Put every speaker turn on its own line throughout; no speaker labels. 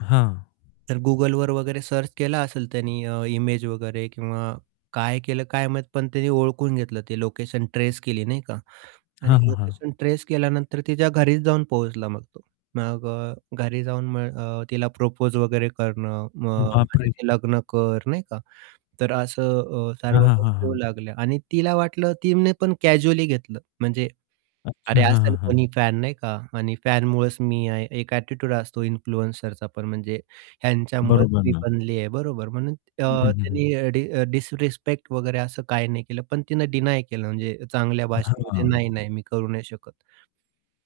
हां.
तर Googleवर वगैरे सर्च केला असेल त्यानी अ, इमेज वगैरे किंवा काय केलं काय माहीत, पण त्यानी ओळखून घेतलं ते लोकेशन ट्रेस केली नाही का. आणि
हां, हां, हां.
लोकेशन ट्रेस केल्यानंतर तिच्या घरीच जाऊन पोहोचला मग तो. मग अ, घरी जाऊन मग अ, तिला प्रपोज वगैरे करणं. मग
बाप रे!
माझ्याशी लग्न कर नाही का, तर असं अ, सर्व
हां, हां, हां,
गोष्टी होऊ
हां.
लागल्या. आणि तिला वाटलं, तिने पण कॅज्युअली घेतलं. म्हणजे, अरे,
अच्छा. हां, हां,
असेल
हां.
कोणी फॅन नाही का आणि फॅनमुळंच मी आहे एक एटिट्यूड असतो इन्फ्लुएन्सरचा पण. म्हणजे ह्यांच्यामुळेच
बरोबर
मी
ना.
बनली आहे, बरोबर. म्हणून
हं,
अ,
हं, हं, हं.
तिनी अ, डि डिसरेस्पेक्ट वगैरे असं काही नाही केलं. पण तिने डीनाय केलं. म्हणजे चांगल्या भाषेमध्ये
हां.
नाही-नाही मी करू नाही शकत.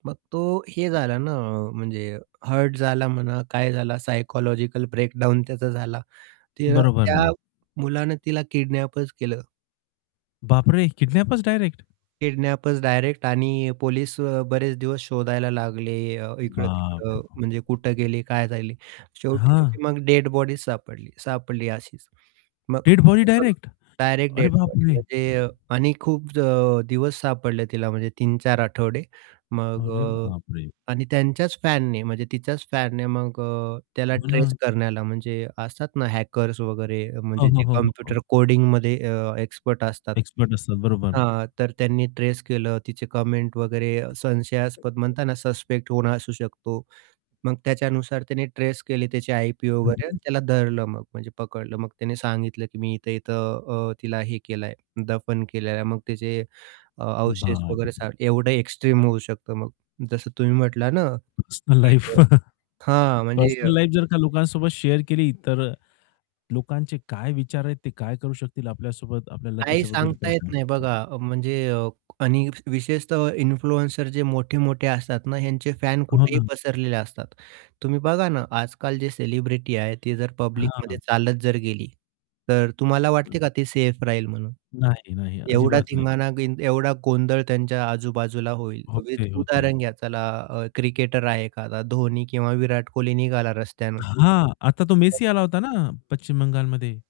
मग तो हे झाला ना आ, म्हणजे हर्ट झाला म्हणा काय झाला सायकॉलॉजिकल ब्रेकडाउन त्याचा झाला, तर
बरोबर
त्या
ना.
मुलाने तिला किडनॅपच केलं.
बापरे! Kidnappers direct.
किडनॅपचं डायरेक्ट आणि पोलीस अ, बरेच दिवस शोधायला लागले अ,
बापरे!
इकडं-तिकडं म्हणजे कुठे गेले? काय झाले? शेवटी
हं.
तिची मग डेड बॉडी सापडली, सापडली अशीच. मग
डेड बॉडी
असं पण
डायरेक्ट.
डायरेक्ट
अरे
डेड
बाप
बॉडी
रे!
म्हणजे आणि खूप ज दिवस सापडले तिला म्हणजे 3-4 आठवडे. मग
अरे
अ,
बाप रे!
आणि त्यांच्याच फॅनने म्हणजे तिच्याच फॅनने. मग अ, त्याला
हो
ट्रेस
ना.
करण्याला म्हणजे असतात ना हॅकर्स वगैरे अ,
हो,
म्हणजे
हो,
जे
हो, हो,
कॉम्प्युटर
हो.
कोडिंगमध्ये अ, एक्सपर्ट असतात
एक्सपर्ट असतात. बरोबर.
हां, तर त्यांनी ट्रेस केलं. तिचे कमेंट वगैरे अ, संशयास्पद
[unintelligible]
म्हणताना सस्पेक्ट कोण असू शकतो. मग त्याच्यानुसार त्याने ट्रेस केले, त्याचे आयपी वगैरे.
[unintelligible]
त्याला धरलं मग, म्हणजे पकडलं. मग त्याने सांगितलं, की मी इथं-इथं अ, तिला हे केलं आहे, दफन केलेलं आहे. मग त्याचे अ, अवशेष वगैरे
बापरे!
सा एवढं एक्स्ट्रीम होऊ शकतं मग. जसं तुम्ही म्हटला ना,
पर्सनल
की
लाईफ.
अ हां, म्हणजे अ
पर्सनल लाईफ जर का लोकांसोबत शेअर केली, तर लोकांचे काय विचार आहेत? ते काय करू शकतील आपल्यासोबत? आपल्याला
काही
त्याच्याबद्दल काय
सांगता येत नाही
सांगता येत
बघा. अ, म्हणजे अ, आणि विशेषतः इन्फ्लुएन्सर जे मोठे-मोठे असतात ना, ह्यांचे फॅन
हो
कुठेही
ना.
पसरलेले असतात. तुम्ही बघा ना आजकाल जे सेलिब्रिटी आहे, ती जर पब्लिकमध्ये
हां.
चालत जर गेली. तर तुम्हाला वाटते
[unintelligible]
का ते सेफ राहील म्हणून?
नाही, नाही.
एवढा
अजिबात नाही.
धिंगाणा गिन एवढा गोंधळ त्यांच्या आजूबाजूला होईल. विथ
होते, होते.
उदाहरण घ्या चला अ, क्रिकेटर आहे एखादा धोनी किंवा विराट कोहली निघाला रस्त्यानं. तर
हां. आता तो मेसी आला होता ना, पश्चिम बंगालमध्ये.